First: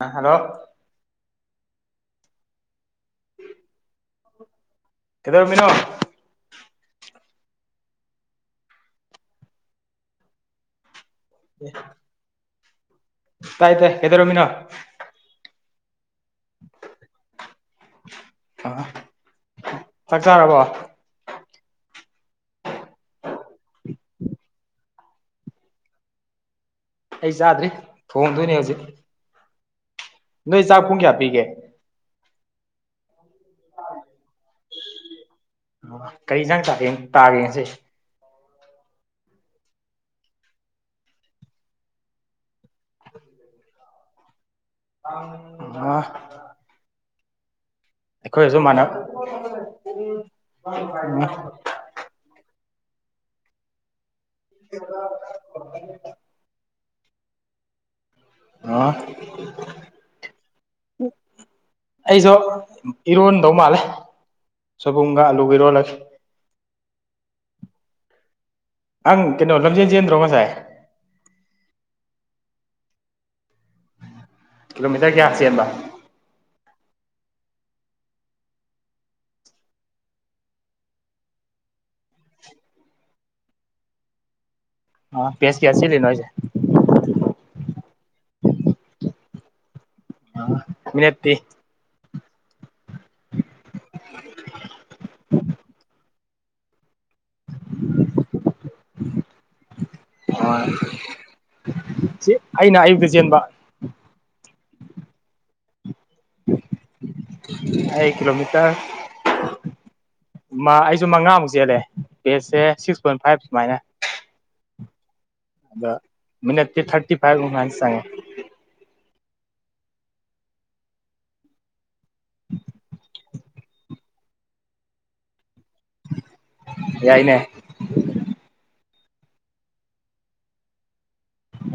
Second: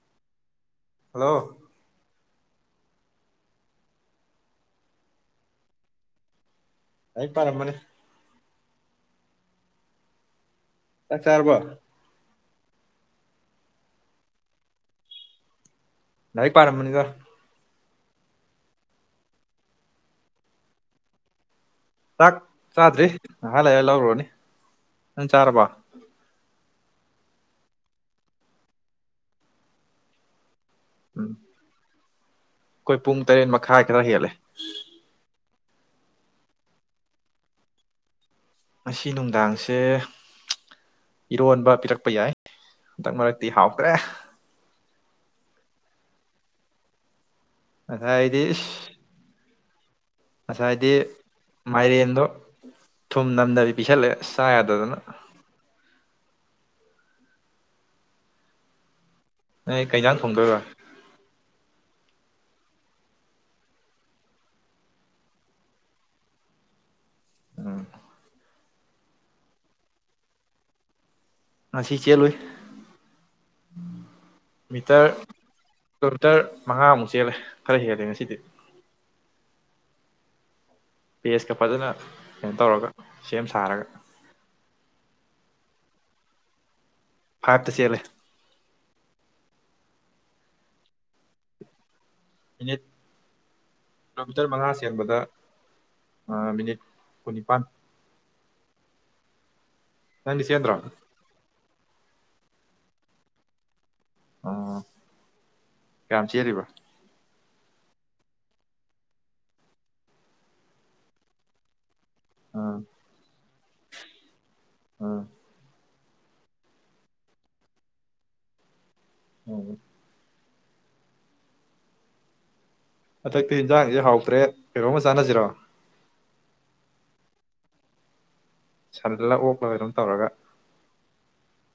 ꯑ hello hello ꯀꯗ ꯑꯣꯏ ꯃꯤꯅꯣ ꯂꯩꯔꯤꯛ ꯄꯔꯃꯅꯦ ꯆꯥꯛ ꯆꯔꯔꯕ ꯇꯥꯏ ꯇꯥꯏ ꯀꯩꯗꯧꯔꯝꯃꯤꯅꫭ ꯂꯥꯏꯔꯤꯛ ꯄꯥꯔꯝꯕꯅꯤꯗ ꯑ ꯆꯥꯛ ꯆꯥꯔꯕꯣ ꯆꯥꯛ ꯆꯥꯗ꯭ꯔꯤ ꯉꯍꯥꯛ ꯂꯩꫪ ꯂꯧꯔꯨꯔꯅꯤ ꯅꯪ ꯆꯥꯔꯕ ꯑꯩ ꯆꯥꯗ꯭ꯔꯤ ꯊꯣꯡꯗꯣꯏꯅꯦ ꯍꯧꯖꯤꯛ ꯅꯣꯏ ꯆꯥꯛ ꯄꯨꯡ ꯀꯌꯥ ꯎꯝ ꯄꯤꯒꯦ ꯑꯩꯈꯣꯏ ꯄꯨꯡ ꯇꯔꯦꯠ ꯃꯈꯥꯏ ꯈꯔ ꯍꯦꯜꯂꯦ ꯀꯔꯤ ꯍꯤꯟꯖꯥꯡ ꯇꯥꯒꯦ ꯉꯁꯤ ꯉꯁꯤ ꯅꯨꯡꯗꯥꯡꯁꯦ ꯏꯔꯣꯟꯕ ꯄꯤꯔꯛꯄ ꯌꯥꯏ ꯍꯟꯗꯛ ꯃꯔꯛꯇꯤ ꯍꯥꯎꯈ꯭ꯔꯦ ꯋꯥ ꯑꯗ ꯏꯗꯤꯁ ꯉꯁꯥꯏꯗꯤ ꯃꯥꯔꯤꯟꯗꯣ ꯊꯨꯝ ꯅꯝꯗꯕꯤ ꯄꯤꯁꯜꯂꯦ ꯑꯁ ꯆꯥ ꯌꯥꯗꯗꯅ [inaudible] ꯑ ꯅꫭꯏ ꯀꯩꯖꯥꯡ ꯊꯣꯡꯗꯣꯏꯕ ꯑꯩꯁꯨ ꯏꯔꯣꯟꯗꯧ ꯃꯥꯜꯂꯦ ꯁꯕꯨꯝꯒ ꯑꯂꯨꯒ ꯏꯔꯣꯜꯂꯒꯦ ꯎꯝ ꯑꯪ ꯀꯩꯅꯣ ꯂꯝꯖꯦꯟꯖꯦꯟꯦꯟꯗ꯭ꯔꯣ ꯉꯁꯥꯏ ꯉꯁꯤ ꯆꯦꯜꯂꯨꯏ ꯃꯤꯇꯔ ꯀꯤꯂꯣꯃꯤꯇꯔ ꯀꯌꯥ ꯆꯦꯟꯕ ꯀꯤꯂꯣꯃꯤꯇꯔ ꯃꯉꯥꯃꯨꯛ ꯆꯦꯜꯂꯦ ꯈꯔꯦ ꯍꯦꯜꯂꯦ ꯉꯁꯤꯗꯤ ꯄꯦꯁꯀ ꯐꯖꯅ ꯀꯩꯅꯣ ꯇꯧꯔꯒ ꯁꯦꯝ ꯁꯥꯔꯒ ꯑ ꯄꯦꯁꯒ ꯁꯤꯅꯣꯏꯁꯦ ꯐꯥꯏꯚꯇ ꯆꯦꯜꯂꯦ ꯃꯤꯅꯠꯇꯦ ꯃꯤꯅꯤꯠ ꯀꯤꯂꯣꯃꯤꯇꯔ ꯃꯉꯥ ꯆꯦꯟꯕꯗ ꯑ ꯃꯤꯅꯤꯠ ꯀꯨꯅꯤꯄꯥꯟ [inaudible] ꯅꯪꯗꯤ ꯁꯦꯗ꯭ꯔꯝ ꯁꯤ ꯑꯩꯅ ꯑꯌꯨꯛꯇ ꯆꯦꯟꯕ ꯑꯥ ꯌꯥꯝ ꯆꯦꯜꯂꯤꯕ ꯑꯩ ꯀꯤꯂꯣꯃꯤꯇꯔ ꯑꯩꯁꯨ ꯃꯉꯥꯃꯨꯛ ꯆꯦꯜꯂꯦ ꯕꯦꯁꯁꯦ ꯑꯥ ꯁꯤꯛꯁ ꯄꯣꯏꯟ ꯐꯥꯏꯚ ꯁꯨꯃꯥꯏꯅ ꯑꯥ ꯃꯤꯅꯠ ꯊꯥꯔꯇꯤ ꯐꯥꯏꯚꯅꯤ ꯆꯉꯦ ꯍ [inaudible] ꯍꯟꯗꯛꯇꯤ ꯌꯦꯟꯖꯥꯡꯁꯦ ꯍꯥꯎꯇ꯭ꯔꯦ ꯀꯩꯅꯣꯝꯃ ꯆꯥꯟꯅꯁꯤꯔꯣ ꯌꯥꯏꯅꯦ ꯁꯜꯂ ꯑꯣꯛꯂꯒ ꯑꯗꯨꯝ ꯇꯧꯔꯒ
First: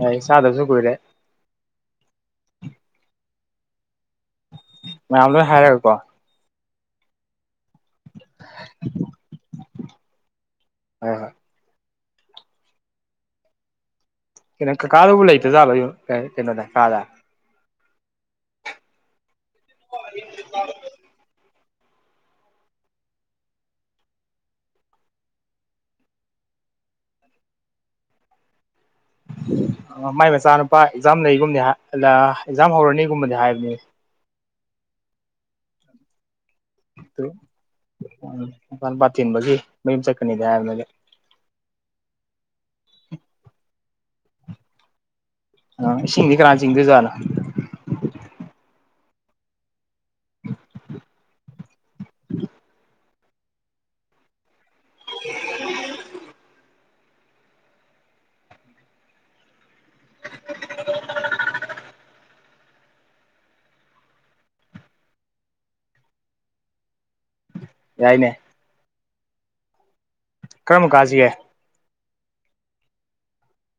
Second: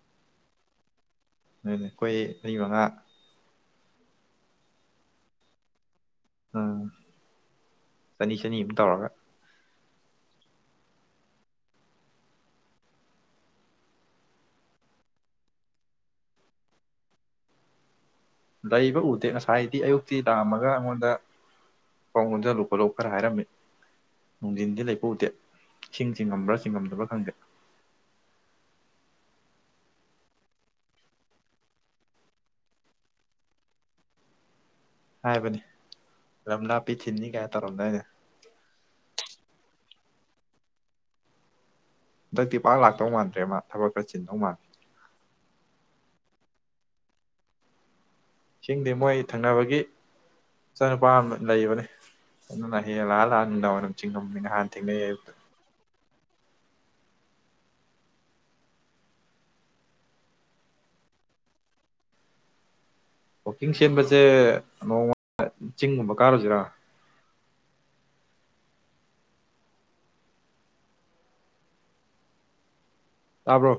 ꯌꯥꯏ ꯆꯗꯕꯁꯨ ꯀꯨꯏꯔꯦ ꯑꯗꯨ ꯑꯩꯈꯣꯏ ꯃ ꯃꯉꯥ ꯃꯌꯥꯝ ꯂꯣꯏ ꯍꯥꯏꯔꯒꯦꯀꯣ ꯑꯥ ꯆꯅꯤ ꯆꯅꯤ ꯑꯃ ꯇꯧꯔꯒ ꯍ ꯍ ꯀꯩꯅꯣ ꯀꯀꯥꯗꯕꯨ ꯂꯩꯇ ꯆꯥꯕ ꯀꯩꯅꯣꯗ ꯀꯥꯗ ꯗꯏꯕ ꯎꯗ ꯍꯥꯏꯗꯤ ꯑꯌꯨꯛꯇꯤ ꯂꯥꯛ ꯑꯝꯃꯒ ꯑꯩꯉꯣꯟꯗ ꯊꯣꯡ ꯂꯣꯟꯖꯜꯂꯨ ꯈꯣꯠꯂꯨ ꯈꯔ ꯍꯥꯏꯔꯝꯃꯤ ꯅꯨꯡꯊꯟꯗꯤ ꯂꯩꯕ ꯎꯗꯦ ꯏꯁꯤꯡ ꯆꯤꯡꯉꯝꯕ꯭ꯔꯥ ꯆꯤꯡꯉꯝꯗꯕ꯭ꯔꯥ ꯈꯪꯗꯦ ꯃꯥꯏ ꯃꯆꯥꯅꯨꯄꯥ ꯑꯦꯛꯖꯥꯝ ꯂꯩꯒꯨꯝꯕꯅꯤ ꯑꯦꯛꯖꯥꯝ ꯍꯧꯔꯅꯤꯒꯨꯝꯕꯗꯤ ꯍꯥꯏꯕꯅꯤ ꯍꯥꯏꯕꯅꯤ ꯂꯝ ꯂꯥꯞꯄꯤ ꯊꯤꯟꯅꯤ ꯀꯥꯏ ꯇꯧꯔꯝꯗꯥꯏꯅꯦ ꯃꯆꯥꯅꯨꯄꯥ ꯊꯤꯟꯕꯒꯤ ꯃꯌꯨꯝ ꯆ ꯅꯤꯗꯤ ꯍꯥꯏꯕꯅꯤ ꯍꯟꯇꯛꯇꯤ ꯄꯥꯛ ꯂꯥꯛꯇꯧ ꯃꯥꯟꯗ꯭ꯔꯦ ꯃꯥ ꯊꯕꯛ ꯈꯔ ꯆꯤꯟꯗꯧ ꯃꯥꯜꯂꯦ ꯑ ꯏꯁꯤꯡꯗꯤ ꯀꯅꯥꯅ ꯆꯤꯡꯗꯣꯏꯖꯥꯠꯅꯣ ꯏꯁꯤꯡꯗꯤ ꯃꯣꯏ ꯊꯪꯅꯕꯒꯤ ꯃꯆꯥꯅꯨꯄꯥ ꯑꯃ ꯂꯩꯕꯅꯦ ꯑꯗꯨꯅ ꯍꯦ ꯍꯦꯛ ꯂꯥꯛꯑ ꯂꯥꯛꯑ ꯅꯨꯡꯗꯥꯡ ꯋꯥꯏꯔꯝ ꯆꯤꯡꯉꯝꯅꯤ ꯉꯍꯥꯟ ꯊꯦꯡꯅꯩ ꯑꯌꯨꯛꯇ [inaudible] ꯋꯥꯛꯀꯤꯡ ꯆꯦꯟꯕꯁꯦ ꯅꯣꯡꯃ ꯆꯤꯡꯒꯨꯝꯕ ꯀꯥꯔꯨꯁꯤꯔꯥ ꯌꯥꯏꯅꯦ ꯀꯔꯝꯕ ꯀꯥꯖꯤꯒꯦ ꯇꯥꯕ꯭ꯔꯣ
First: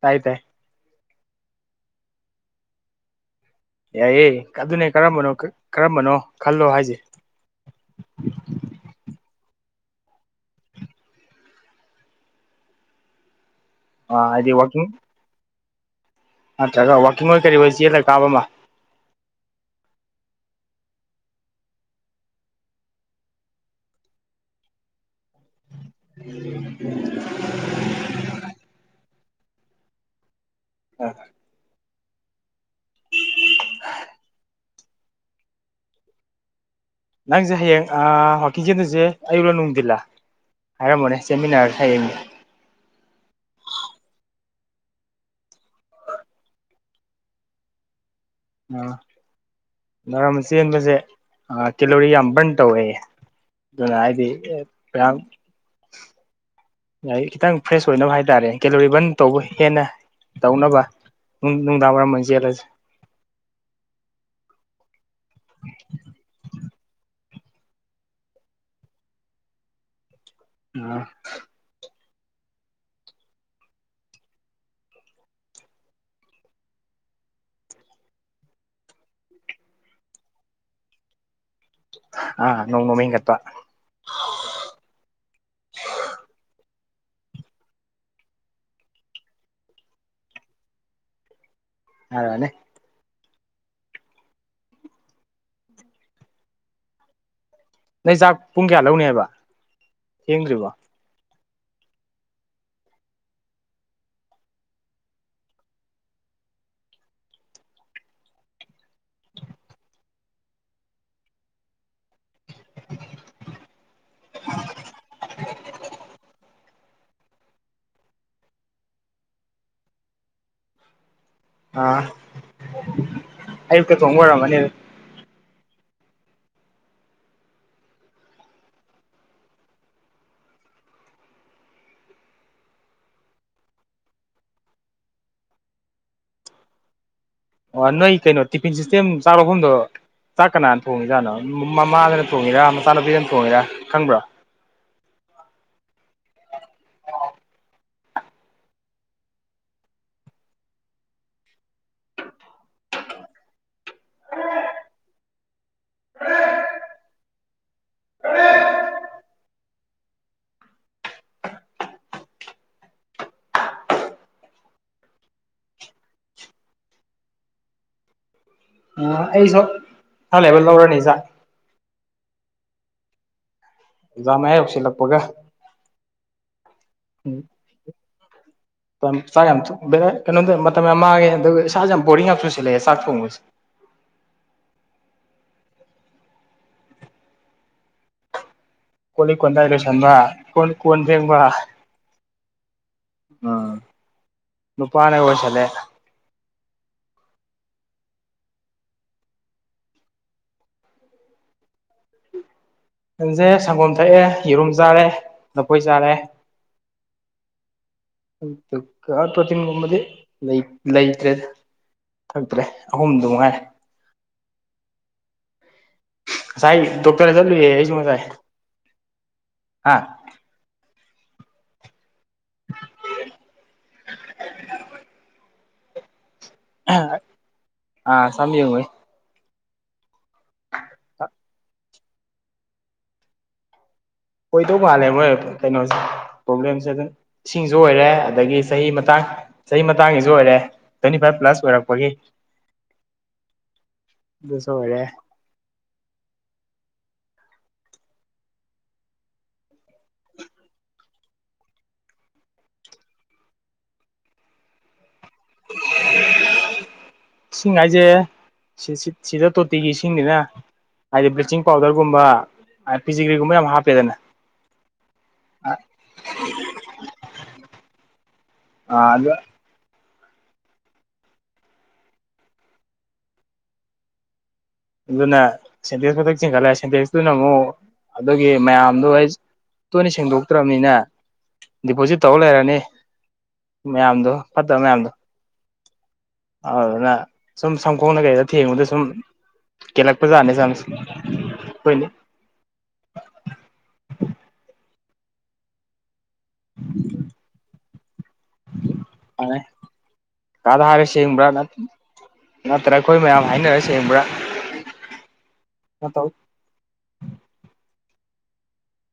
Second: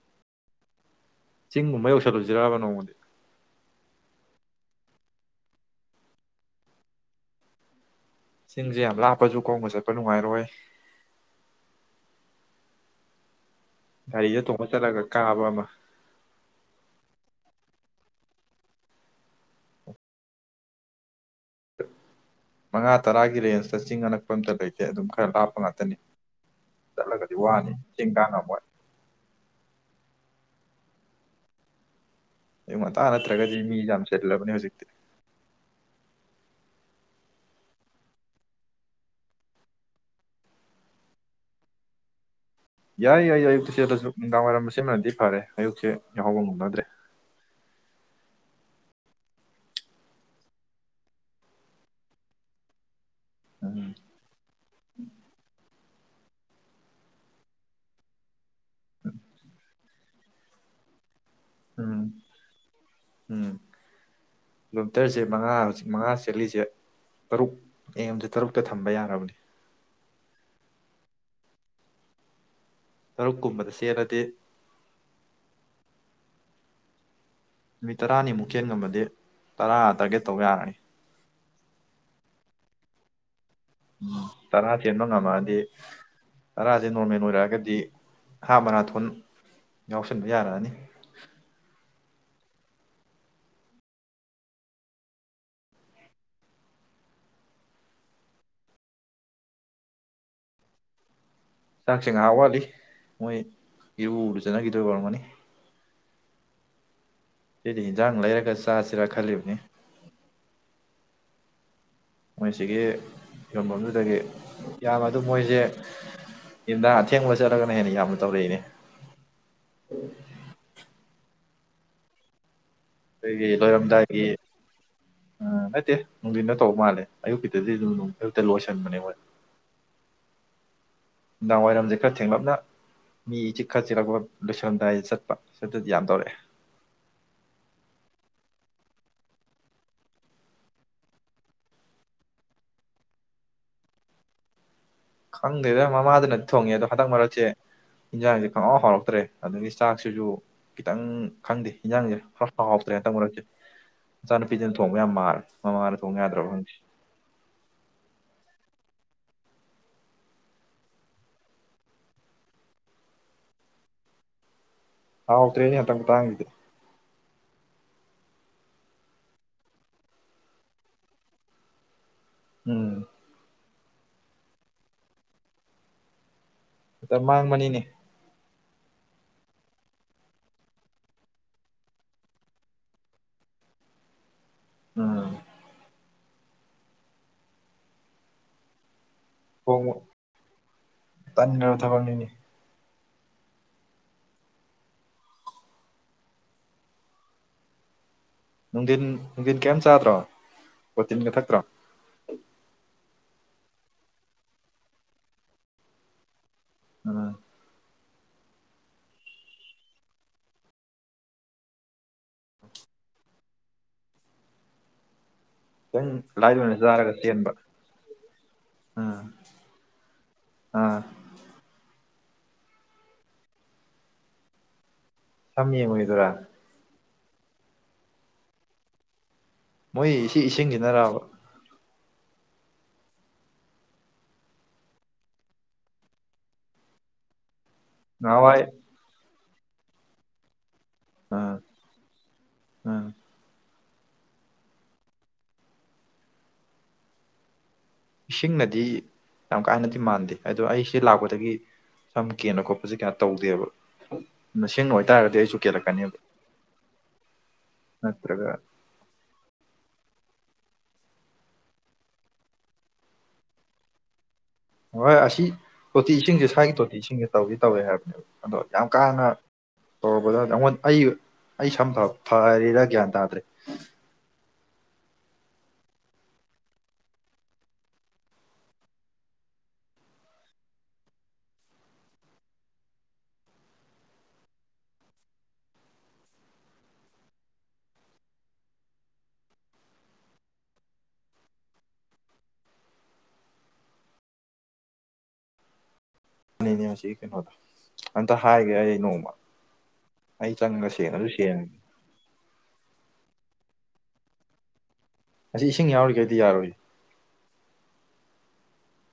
ꯇꯥꯏ ꯇꯥꯏ ꯆꯤꯡꯒꯨꯝꯕ ꯌꯧꯁꯜꯂꯨꯁꯤꯔꯕ ꯅꯣꯡꯃꯗꯤ ꯌꯥꯏꯌꯦ ꯑꯗꯨꯅꯦ ꯀꯔꯝꯕꯅꯣ ꯀꯔꯝꯕꯅꯣ ꯈꯜꯂꯣ ꯍꯥꯏꯁꯦ ꯆꯤꯡꯁꯦ ꯌꯥꯝ ꯂꯥꯞꯄꯁꯨ ꯈꯣꯡꯅ ꯆꯠꯄ ꯅꯨꯡꯉꯥꯏꯔꯣꯏ ꯒꯥꯔꯤꯗ ꯍꯥꯏꯗꯤ ꯇꯣꯡꯉ ꯋꯥꯛꯀꯤꯡ ꯆꯠꯂꯒ ꯀꯥꯕ ꯑꯃ ꯅꯠꯇ꯭ꯔꯒ ꯋꯥꯛꯀꯤꯡ ꯑꯣꯏ ꯀꯔꯤ ꯑꯣꯏ ꯆꯦꯜꯂꯒ ꯀꯥꯕ ꯑꯃ ꯃꯉꯥ ꯇꯔꯥꯒꯤ ꯔꯦꯟꯖꯇ ꯆꯤꯡ ꯑꯅꯛꯄ ꯑꯝꯇ ꯂꯩꯇꯦ ꯑꯗꯨꯝ ꯈꯔ ꯂꯥꯞꯄ ꯉꯥꯛꯇ ꯇꯅꯤ ꯆꯠꯂꯒꯗꯤ ꯋꯥꯅꯤ ꯆꯤꯡ ꯀꯥ ꯉꯝꯃꯣꯏ ꯑ ꯑꯌꯨꯛ ꯉꯟꯇꯥ ꯅꯠꯇ꯭ꯔꯒꯗꯤ ꯃꯤ ꯌꯥꯝ ꯆꯤꯜꯂꯕꯅꯤ ꯍꯧꯖꯤꯛꯇꯤ ꯅꯪꯁꯦ ꯍꯌꯦꯡ ꯑꯥ ꯋꯥꯀꯤꯡ ꯆꯦꯟꯗꯨꯏꯁꯦ ꯑꯌꯨꯛꯂꯥ ꯅꯨꯡꯊꯤꯜꯂꯥ ꯍꯥꯏꯔꯝꯃꯣꯅꯦ ꯆꯦꯟꯃꯤꯟꯅꯔꯁꯦ ꯍꯌꯦꯡꯗꯤ ꯌꯥꯏ ꯌꯥꯏ ꯑꯌꯨꯛꯇꯤ ꯆꯦꯜꯠꯂꯁꯨ ꯅꯨꯡꯗꯥꯡ ꯋꯥꯏꯔꯝ ꯁꯤꯃꯗꯤ ꯐꯔꯦ ꯑꯌꯨꯛꯁꯦ ꯌꯥꯎꯍꯧꯕ ꯉꯝꯅꯗ꯭ꯔꯦ ꯑ ꯅꯨꯡꯗꯥꯡꯋꯥꯏꯔꯝ ꯆꯦꯟꯕꯁꯦ ꯀꯦꯂꯣꯔꯤ ꯌꯥꯝ ꯕ꯭ꯔꯟ ꯇꯧꯋꯦꯌꯦ ꯎꯝ ꯑꯗꯨꯅ ꯍꯥꯏꯗꯤ ꯄ ꯌꯥꯏꯌꯦ ꯈꯤꯇꯪ ꯐ꯭ꯔꯦꯁ ꯑꯣꯏꯅꯕ ꯍꯥꯏꯇꯥꯔꯦ ꯀꯦꯂꯣꯔꯤ ꯕ꯭ꯔꯟ ꯇꯧꯕ ꯍꯦꯟꯅ ꯇꯧꯅꯕ ꯅꯨꯡ ꯅꯨꯡꯗꯥꯡ ꯎꯝ ꯋꯥꯏꯔꯝ ꯑꯣꯏꯅ ꯆꯦꯜꯂꯥꯁꯤ꯫ ꯎꯝ ꯀꯤꯂꯣꯃꯤꯇꯔꯁꯦ ꯃꯉꯥ ꯍꯧꯖꯤꯛ ꯃꯉꯥ ꯆꯦꯠꯂꯤꯁꯦ ꯇꯔꯨꯛ ꯑꯦꯝꯖꯤ ꯇꯔꯨꯛꯇ ꯊꯝꯕ ꯌꯥꯔꯕꯅꯤ꯫ [unintelligible] ꯇꯔꯨꯛ ꯀꯨꯝꯕꯗ ꯆꯦꯜꯂꯗꯤ ꯅꯨꯃꯤꯠ ꯇꯔꯥꯅꯤꯃꯨꯛ ꯆꯦꯟ ꯉꯃꯗꯤ ꯇꯔꯥ ꯇꯥꯔꯒꯦꯠ ꯇꯧꯕ ꯌꯥꯔꯅꯤ꯫ ꯑ ꯅꯣꯡ - ꯅꯣꯃꯒꯤ ꯍꯦꯟꯒꯠꯄ꯫ ꯎꯝ ꯇꯔꯥ ꯆꯦꯟꯕ ꯉꯝꯃꯛꯑꯗꯤ ꯇꯔꯥꯁꯦ ꯅꯣꯔꯃꯦꯜ ꯑꯣꯏꯔꯛꯑꯒꯗꯤ ꯍꯥ ꯃꯥꯔꯥꯊꯣꯟ ꯌꯥꯎꯁꯟꯕ ꯌꯥꯔꯛꯑꯅꯤ꯫ [unintelligible] ꯅꯪ ꯆꯥꯛ ꯄꯨꯡ ꯀꯌꯥ ꯂꯧꯅꯤꯕ ꯊꯦꯡꯗ꯭ꯔꯤꯕꯣ? ꯆꯥꯛꯁꯦ ꯉꯥꯏꯍꯥꯛ ꯋꯥꯠꯂꯤ ꯃꯣꯏ ꯏꯔꯨ ꯂꯨꯖꯅꯈꯤꯗꯣꯏ ꯑꯣꯏꯔꯝꯃꯅꯤ꯫ ꯁꯤꯗꯤ ꯏꯟꯖꯥꯡ ꯂꯩꯔꯒ ꯆꯥꯁꯤꯔꯥ ꯈꯜꯂꯤꯕꯅꯤ꯫ ꯃꯣꯏꯁꯤꯒꯤ ꯐꯤꯔꯝꯐꯝꯗꯨꯗꯒꯤ ꯌꯥꯝꯕ ꯑꯗꯨ ꯃꯣꯏ ꯖꯤ ꯌꯦꯟꯗ ꯑꯊꯦꯡꯕ ꯆꯠꯂꯒꯅ ꯍꯦꯟꯅ ꯌꯥꯝꯅ ꯇꯧꯔꯛꯏꯅꯦ꯫ ꯑꯥ ꯑꯩꯈꯣꯏꯒꯤ ꯑꯌꯨꯛꯇ ꯊꯣꯡꯕ ꯂꯣꯏꯔꯝꯗꯥꯏꯒꯤ ꯑꯣꯏꯔꯝꯃꯅꯤ ꯑ ꯅꯠꯇꯦ ꯅꯨꯡꯗꯤꯟꯅ ꯇꯧꯕ ꯃꯥꯜꯂꯦ ꯑꯌꯨꯛꯀꯤꯗꯗꯤ ꯑꯗꯨꯝ ꯑꯌꯨꯛꯇ ꯂꯣꯏꯁꯤꯟꯕꯅꯦ ꯍꯣꯏ꯫ ꯅꯨꯡꯗꯥꯡ ꯋꯥꯏꯔꯝꯁꯦ ꯈꯔ ꯊꯦꯡꯂꯞꯅ ꯃꯤ ꯆꯤꯛꯈꯔ ꯆꯤꯛꯂꯛꯄ ꯂꯣꯏꯁꯜꯂꯝꯗꯥꯏꯗ ꯆꯠꯄ ꯁꯤꯠꯇꯗꯤ ꯌꯥꯝ ꯇꯧꯔꯛꯑꯦ꯫ ꯑꯣ ꯅꯣꯏ ꯀꯩꯅꯣ ꯇꯤꯐꯤꯟ ꯁꯤꯁꯇꯦꯝ ꯆꯥꯛ ꯂꯥꯛꯐꯝꯗꯣ ꯆꯥꯛ ꯀꯅꯥꯅ ꯊꯣꯡꯉꯤꯖꯥꯠꯅꯣ ꯃꯃꯥꯗꯅ ꯊꯣꯡꯉꯤꯔꯥ ꯃꯆꯥꯅꯨꯄꯤꯗꯅ ꯊꯣꯡꯉꯤꯔꯥ ꯈꯪꯕ꯭ꯔꯣ? ꯈꯪꯗꯦꯗꯥ ꯃꯃꯥ ꯗꯨꯅ ꯊꯣꯡꯉꯦ ꯑꯗꯣ ꯍꯟꯗꯛ ꯃꯔꯛꯁꯦ ꯏꯟꯖꯥꯡꯁꯦ ꯈꯣꯡꯍꯥꯎ ꯍꯥꯎꯔꯛꯇ꯭ꯔꯦ ꯑꯗꯒꯤ ꯆꯥꯛꯁꯤꯁꯨ ꯈꯤꯇꯪ ꯈꯪꯗꯦ ꯍꯟꯖꯥꯡꯁꯦ ꯈꯔ ꯍꯥꯎꯥꯎꯇ꯭ꯔꯦ ꯍꯟꯇꯛ ꯃꯔꯛꯁꯦ ꯃꯆꯥꯅꯨꯄꯤꯁꯤꯅ ꯊꯣꯡꯕ ꯌꯥꯝ ꯃꯥꯔꯦ ꯃꯃꯥꯅ ꯊꯣꯡꯕ ꯌꯥꯗ꯭ꯔꯕ ꯈꯪꯗꯦ꯫ ꯍꯥꯎ ꯇ꯭ꯔꯦꯅꯦ ꯍꯟꯇꯥꯛ ꯃꯇꯥꯡꯖꯤꯗꯤ꯫ ꯑꯩꯁꯨ ꯈꯔ ꯂꯧꯔꯅꯤꯖꯥꯛ꯫ ꯎꯝ꯫ ꯖꯥꯝ ꯌꯥ ꯎꯁꯤꯂꯥꯛꯄꯒ ꯃꯇꯝ ꯃꯥꯡꯕꯅꯤꯅꯦ꯫ ꯆꯥꯛ ꯌꯥꯝꯕ ꯀꯩꯅꯣꯝꯗ ꯃꯇꯝ ꯌꯥꯝ ꯃꯥꯡꯉꯦ ꯑꯗꯨꯒ ꯏꯁꯥꯁꯦ ꯌꯥꯝ ꯕꯣꯔꯤꯡ ꯌꯥꯝ ꯆꯨꯁꯤꯜꯂꯛꯑꯦ ꯆꯥꯛ ꯊꯣꯡꯕꯁꯦ꯫ ꯎꯝ ꯀꯣꯅꯤ ꯀꯣꯟ ꯇ ꯏꯗ ꯊꯣꯡꯕ ꯁꯟꯕ ꯀꯣꯟ ꯀꯣꯟ ꯐꯦꯡꯕ ꯇꯟꯈ꯭ꯔꯕ ꯊꯕꯛꯅꯤꯅꯦ ꯎꯝꯄꯥꯅꯀꯁꯂꯦ ꯅꯨꯡꯊꯤꯟ ꯅꯨꯡꯊꯤꯟ ꯀꯩꯝ ꯆꯥꯗ꯭ꯔꯣ ꯄꯣꯇꯤꯟꯒ ꯊꯛꯇ꯭ꯔꯣ ꯈꯟꯁꯦ ꯁꯪꯒꯣꯝ ꯊꯛꯑꯦ ꯌꯦꯔꯨꯝ ꯆꯥꯔꯦ ꯂꯐꯣꯏ ꯆꯥꯔꯦ ꯑ ꯄ꯭ꯔꯣꯇꯤꯟꯒꯨꯝꯕꯗꯤ ꯂꯩꯇ꯭ꯔꯦꯗ ꯐꯛꯇ꯭ꯔꯦ ꯑꯍꯨꯝꯗ ꯉꯥꯏꯔꯦ ꯈꯤꯇꯪ ꯂꯥꯏꯗ ꯑꯣꯏꯅ ꯆꯥꯔꯒ ꯆꯦꯟꯕ ꯎꯝ ꯍꯥ ꯑꯥ [inaudible] ꯁꯝ ꯌꯦꯡꯉꯨꯏꯗꯨꯔꯥ꯫ ꯑꯥ ꯁꯝꯌꯦꯡꯉꯨꯏ꯫ [unintelligible] ꯏꯁꯤꯡꯁꯤꯅꯔꯥꯕ꯫ ꯑꯣꯏꯗꯧ ꯃꯥꯜꯂꯦ ꯃꯣꯏ ꯀꯩꯅꯣꯁꯦ ꯄ꯭ꯔꯣꯕ꯭ꯂꯦꯝꯁꯦ ꯑꯗꯨꯅ꯫ ꯏꯁꯤꯡꯁꯨ ꯑꯣꯏꯔꯦ ꯑꯗꯒꯤ ꯅꯍꯥꯟꯋꯥꯏ ꯆꯍꯤ ꯃꯇꯥꯡ꯫ ꯆꯍꯤ ꯃꯇꯥꯡꯒꯤꯁꯨ ꯑꯣꯏꯔꯦ꯫ ꯇ꯭ꯋꯦꯟꯇꯤ ꯐꯥꯏꯚ ꯑꯥ ꯄ꯭ꯂꯁ ꯑꯣꯏꯔꯛꯄꯒꯤ꯫ ꯑꯥ [unintelligible] ꯑꯣꯏꯔꯦ꯫ ꯏꯁꯤꯡꯅꯗꯤ ꯌꯥꯝ ꯀꯥꯍꯦꯟꯅꯗꯤ ꯃꯥꯟꯗꯦ ꯑꯗꯣ ꯑꯩꯁꯤ ꯂꯥꯛꯄꯗꯒꯤ ꯁꯝ ꯀꯦꯟꯕ ꯈꯣꯠꯄꯁꯦ ꯀꯩꯅꯣ ꯇꯧꯗꯦꯕ ꯏꯁꯤꯡꯅ ꯑꯣꯏꯇꯥꯔꯒꯗꯤ ꯑꯩꯁꯨ ꯀꯦꯜꯂꯛꯀꯅꯦꯕ꯫ ꯏꯁꯤꯡꯍꯥꯏꯁꯦ ꯅꯠꯇ꯭ꯔꯒ ꯁꯤ ꯁꯤꯗ ꯇꯣ ꯇꯤꯒꯤ ꯏꯁꯤꯡꯁꯤꯅ ꯍꯥꯏꯗꯤ ꯕ꯭ꯂꯤꯆꯤꯡ ꯄꯥꯎꯗꯔꯒꯨꯝꯕ ꯐꯤꯖꯤꯒ꯭ꯔꯤꯒꯨꯝꯕ ꯌꯥꯝ ꯍꯥꯞꯄꯦꯗꯅ꯫ ꯍꯣꯏ ꯑꯁꯤ ꯇꯣꯇꯤ ꯏꯁꯤꯡꯁꯦ ꯁ꯭ꯋꯥꯏꯒꯤ ꯇꯣꯇꯤ ꯏꯁꯤꯡꯁꯦ ꯇꯧꯗꯤ ꯇꯧꯏꯦ ꯍꯥꯏꯕꯅꯦꯕ ꯑꯗꯣ ꯌꯥꯝ ꯀꯥ ꯑꯥ ꯍꯦꯟꯅ꯫ ꯑꯗꯨ ꯇꯧꯔꯕꯗ ꯑꯩꯉꯣꯟꯗ ꯑꯩ ꯑꯩ ꯁꯝ ꯐꯔꯤꯔꯥ ꯒ꯭ꯌꯥꯟ ꯇꯥꯗ꯭ꯔꯦ꯫ ꯑꯗꯨꯅ ꯁꯦꯟꯇꯦꯛꯁ ꯃꯊꯛ ꯆꯤꯡꯒꯠꯂ ꯁꯦꯟꯇꯦꯛꯁꯇꯨꯅ ꯑꯃꯨꯛ ꯑꯗꯨꯒꯤ ꯃꯌꯥꯝꯗꯣ ꯇꯣꯏꯅ ꯁꯦꯡꯗꯣꯛꯇ꯭ꯔꯕꯅꯤꯅ ꯗꯤꯄꯣꯖꯤꯠ ꯇꯧꯔ ꯂꯩꯔꯅꯤ ꯃꯌꯥꯝꯗꯣ ꯐꯠꯇꯕ ꯃꯌꯥꯝꯗꯣ ꯑꯗꯨꯅ ꯁꯨꯝ ꯁꯝꯈꯣꯡꯗ ꯀꯩꯗ ꯊꯦꯡꯕꯗ ꯁꯨꯝ꯫ ꯀꯦꯂꯒꯄꯖꯥꯅꯦ [unintelligible] ꯁꯤꯗꯤ ꯑꯁꯤ ꯀꯩꯅꯣꯗꯣ꯫ ꯑꯝꯇ ꯍꯥꯏꯒꯦ ꯑꯩ ꯅꯣꯡꯃ ꯑꯩ ꯀꯥꯗ ꯆꯪꯉꯒ ꯍꯥꯏꯔ ꯁꯦꯡꯉꯁꯨ ꯁꯦꯡꯕ꯭ꯔꯥ ꯁꯦꯡꯉꯒꯦ ꯅꯠꯇ꯭ꯔꯥ ꯑꯩꯈꯣꯏ ꯃꯌꯥꯝ ꯍꯥꯏꯅꯔ ꯁꯦꯡ ꯁꯦꯡꯕ꯭ꯔꯥ꯫ ꯃꯁꯤ ꯏꯁꯤꯡ ꯇꯧ ꯌꯥꯎꯔꯤꯈꯩꯗꯤ ꯌꯥꯔꯣꯏ꯫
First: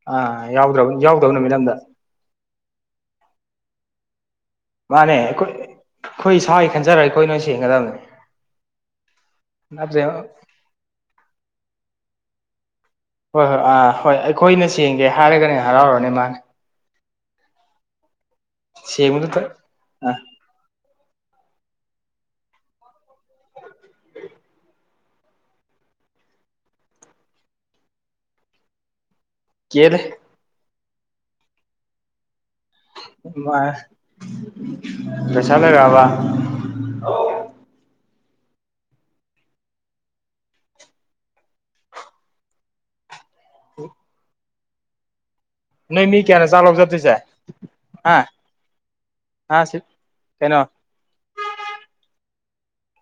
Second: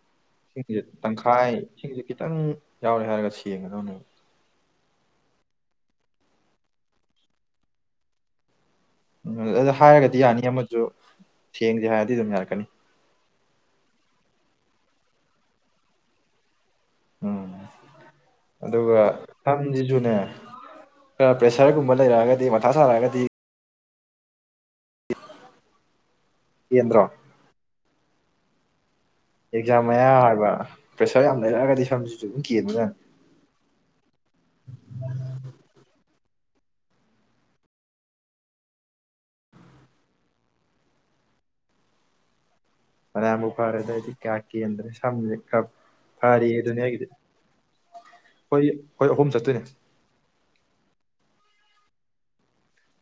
ꯑꯥ ꯁꯤꯡꯁ ꯌꯥꯎꯗ꯭ꯔꯕ ꯌꯥꯎꯗꯕ ꯇꯪꯈꯥꯏ ꯅꯨꯃꯤꯠ ꯑꯝꯗ ꯏꯁꯤꯡꯁꯦ ꯈꯤꯇꯪ꯫ ꯌꯥꯎꯔꯦ ꯍꯥꯏꯔꯒ ꯁꯦꯡꯒꯗꯧꯅꯦ꯫ ꯃꯥꯅꯦ ꯑꯩꯈꯣꯏ ꯑꯩꯈꯣꯏ ꯏꯁꯥꯒꯤ ꯈꯟꯖꯔꯒ ꯑꯩꯈꯣꯏ ꯅꯣꯏ ꯁꯦꯡꯒꯗꯕꯅꯦ꯫ ꯎꯝ ꯑꯗꯨꯗ ꯅꯠꯇ꯭ꯔꯦ ꯍꯥꯏꯔꯒꯗꯤ ꯍꯣꯏ ꯌꯥꯅꯤ ꯑꯃꯁꯨ ꯁꯦꯡꯖꯦ ꯍꯥꯏꯔ [unintelligible] ꯌꯥꯔꯀꯅꯤ ꯍꯣꯏ ꯍꯣꯏ ꯑꯥ ꯍꯣꯏ ꯑꯩꯈꯣꯏꯅ ꯁꯦꯡꯖꯦ ꯍꯥꯏꯔꯒꯅ ꯍꯔꯥꯎꯔꯅꯤ ꯃꯥꯅꯦ ꯎꯝ꯫ ꯑꯗꯨꯒ ꯁꯦꯡꯕꯗꯨꯗ ꯑ ꯁꯝꯁꯤꯁꯨꯅꯦ꯫ ꯈꯔ ꯄ꯭ꯔꯦꯁꯔꯒꯨꯝꯕ ꯂꯩꯔꯛꯑꯒꯗꯤ ꯃꯊꯥ ꯁꯥꯔꯛꯑꯒꯗꯤ꯫ ꯀꯦꯟꯗ꯭ꯔꯣ꯫ ꯑꯦꯛꯖꯥꯝ ꯀꯦꯜꯂꯦ ꯃꯌꯥ ꯍꯥꯏꯕ꯫ ꯄ꯭ꯔꯦꯁꯔ ꯌꯥꯝ ꯂꯩꯛꯑꯒꯗꯤ ꯁꯝꯁꯤꯁꯨ ꯑꯗꯨꯝ꯫ ꯀꯦꯟꯕꯖꯥꯠꯅꯤ ꯃꯥꯅꯦ ꯄꯩꯁꯥ ꯂꯩꯔꯕ꯫ [unintelligible] ꯐꯅ꯭ꯌꯥꯝꯕꯨ ꯐꯔꯦꯗ ꯑꯩꯗꯤ ꯀꯌꯥ ꯀꯦꯟꯗ꯭ꯔꯦ ꯁꯝꯁꯦ꯫ ꯈꯔ ꯅꯣꯏ ꯃꯤ ꯐꯔꯤ ꯀꯌꯥꯅ ꯆꯥꯛ ꯂꯧ ꯑꯗꯨꯅꯦ ꯑꯩꯒꯤꯗꯤ ꯆꯠꯇ꯭ꯣꯏꯁꯦ ꯑꯩꯈꯣꯏ ꯑꯩꯈꯣꯏ ꯑꯍꯨꯝ ꯍꯥ ꯆꯠꯇꯣꯏꯅꯦ ꯁꯤ ꯀꯩꯅꯣ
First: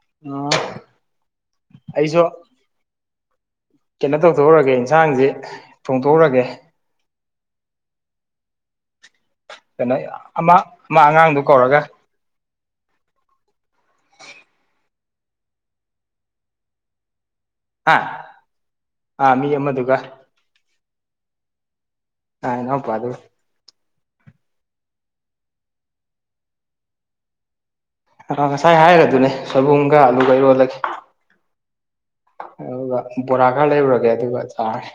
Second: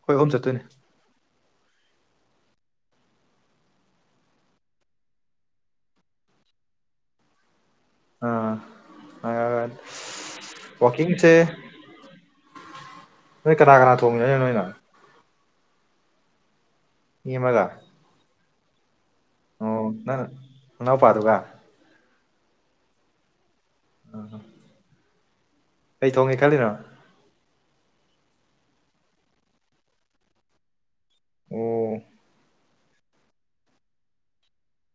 ꯑꯈꯣꯏ ꯑꯍꯝ ꯆꯠꯇꯣꯏꯅꯦ ꯑꯩꯁꯨ ꯀꯩꯅꯣ ꯇꯧꯊꯣꯛꯎꯔꯒꯦ ꯌꯦꯟꯁꯥꯡꯁꯤ ꯊꯣꯡꯗꯣꯛꯎꯔꯒꯦ ꯑꯥ ꯑꯥ ꯀꯩꯅꯣ ꯑꯃ ꯑꯃ ꯋꯥꯛꯀꯤꯡꯁꯦ ꯑꯉꯥꯡꯗꯨ ꯀꯧꯔꯒ ꯅꯣꯏ ꯀꯅꯥ ꯀꯅꯥ ꯊꯣꯉꯤꯁꯦ [unintelligible] ꯃꯤ ꯑꯃꯒꯥ ꯍꯥ ꯑꯥ ꯃꯤ ꯑꯃꯗꯨꯒ ꯃꯅꯥꯎꯄꯥꯗꯨꯒ [unintelligible] ꯑ ꯍꯣ ꯀꯩ ꯊꯣꯡꯒꯦ ꯈꯜꯂꯤꯅꯣ ꯑ ꯉꯁꯥꯏ ꯍꯥꯏꯔꯗꯨꯅꯦ ꯁꯣꯏꯕꯨꯝꯒ ꯑꯂꯨꯒ ꯏꯔꯣꯟꯂꯒꯦ ꯎꯝ ꯑꯗꯨꯒ ꯕꯣꯔꯥ ꯈꯔ ꯂꯩꯔꯨꯔꯒꯦ ꯑꯗꯨꯒ ꯆꯥꯔꯦ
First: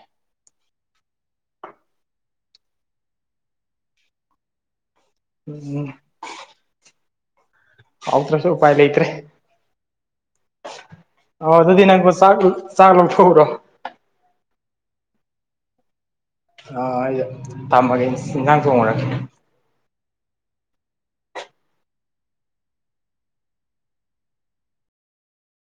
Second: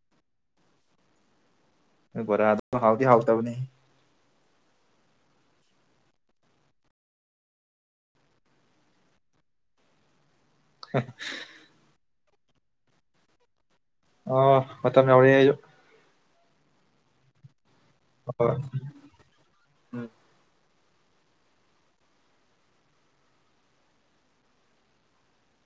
ꯕꯣꯔꯥ ꯑꯗꯨ ꯍꯥꯎꯗꯤ ꯍꯥꯎꯇꯥꯕꯅꯤ ꯎꯝ ꯍꯧꯇ꯭ꯔꯁꯨ ꯎꯄꯥꯏ ꯂꯩꯇꯔꯦ ꯑ ꯑꯗꯨꯗꯤ ꯅꯪ ꯆꯥꯛ ꯆꯥꯛ ꯂꯧꯊꯣꯀꯎꯔꯣ ꯑ ꯃꯥꯇꯝ ꯌꯧꯔꯦ ꯑꯩꯖꯨ ꯑ ꯍꯥꯏꯗ ꯇꯥꯝꯃꯒꯦ ꯏꯟꯖꯡ ꯊꯣꯡꯉꯨꯔꯥꯒꯦ ꯎꯝ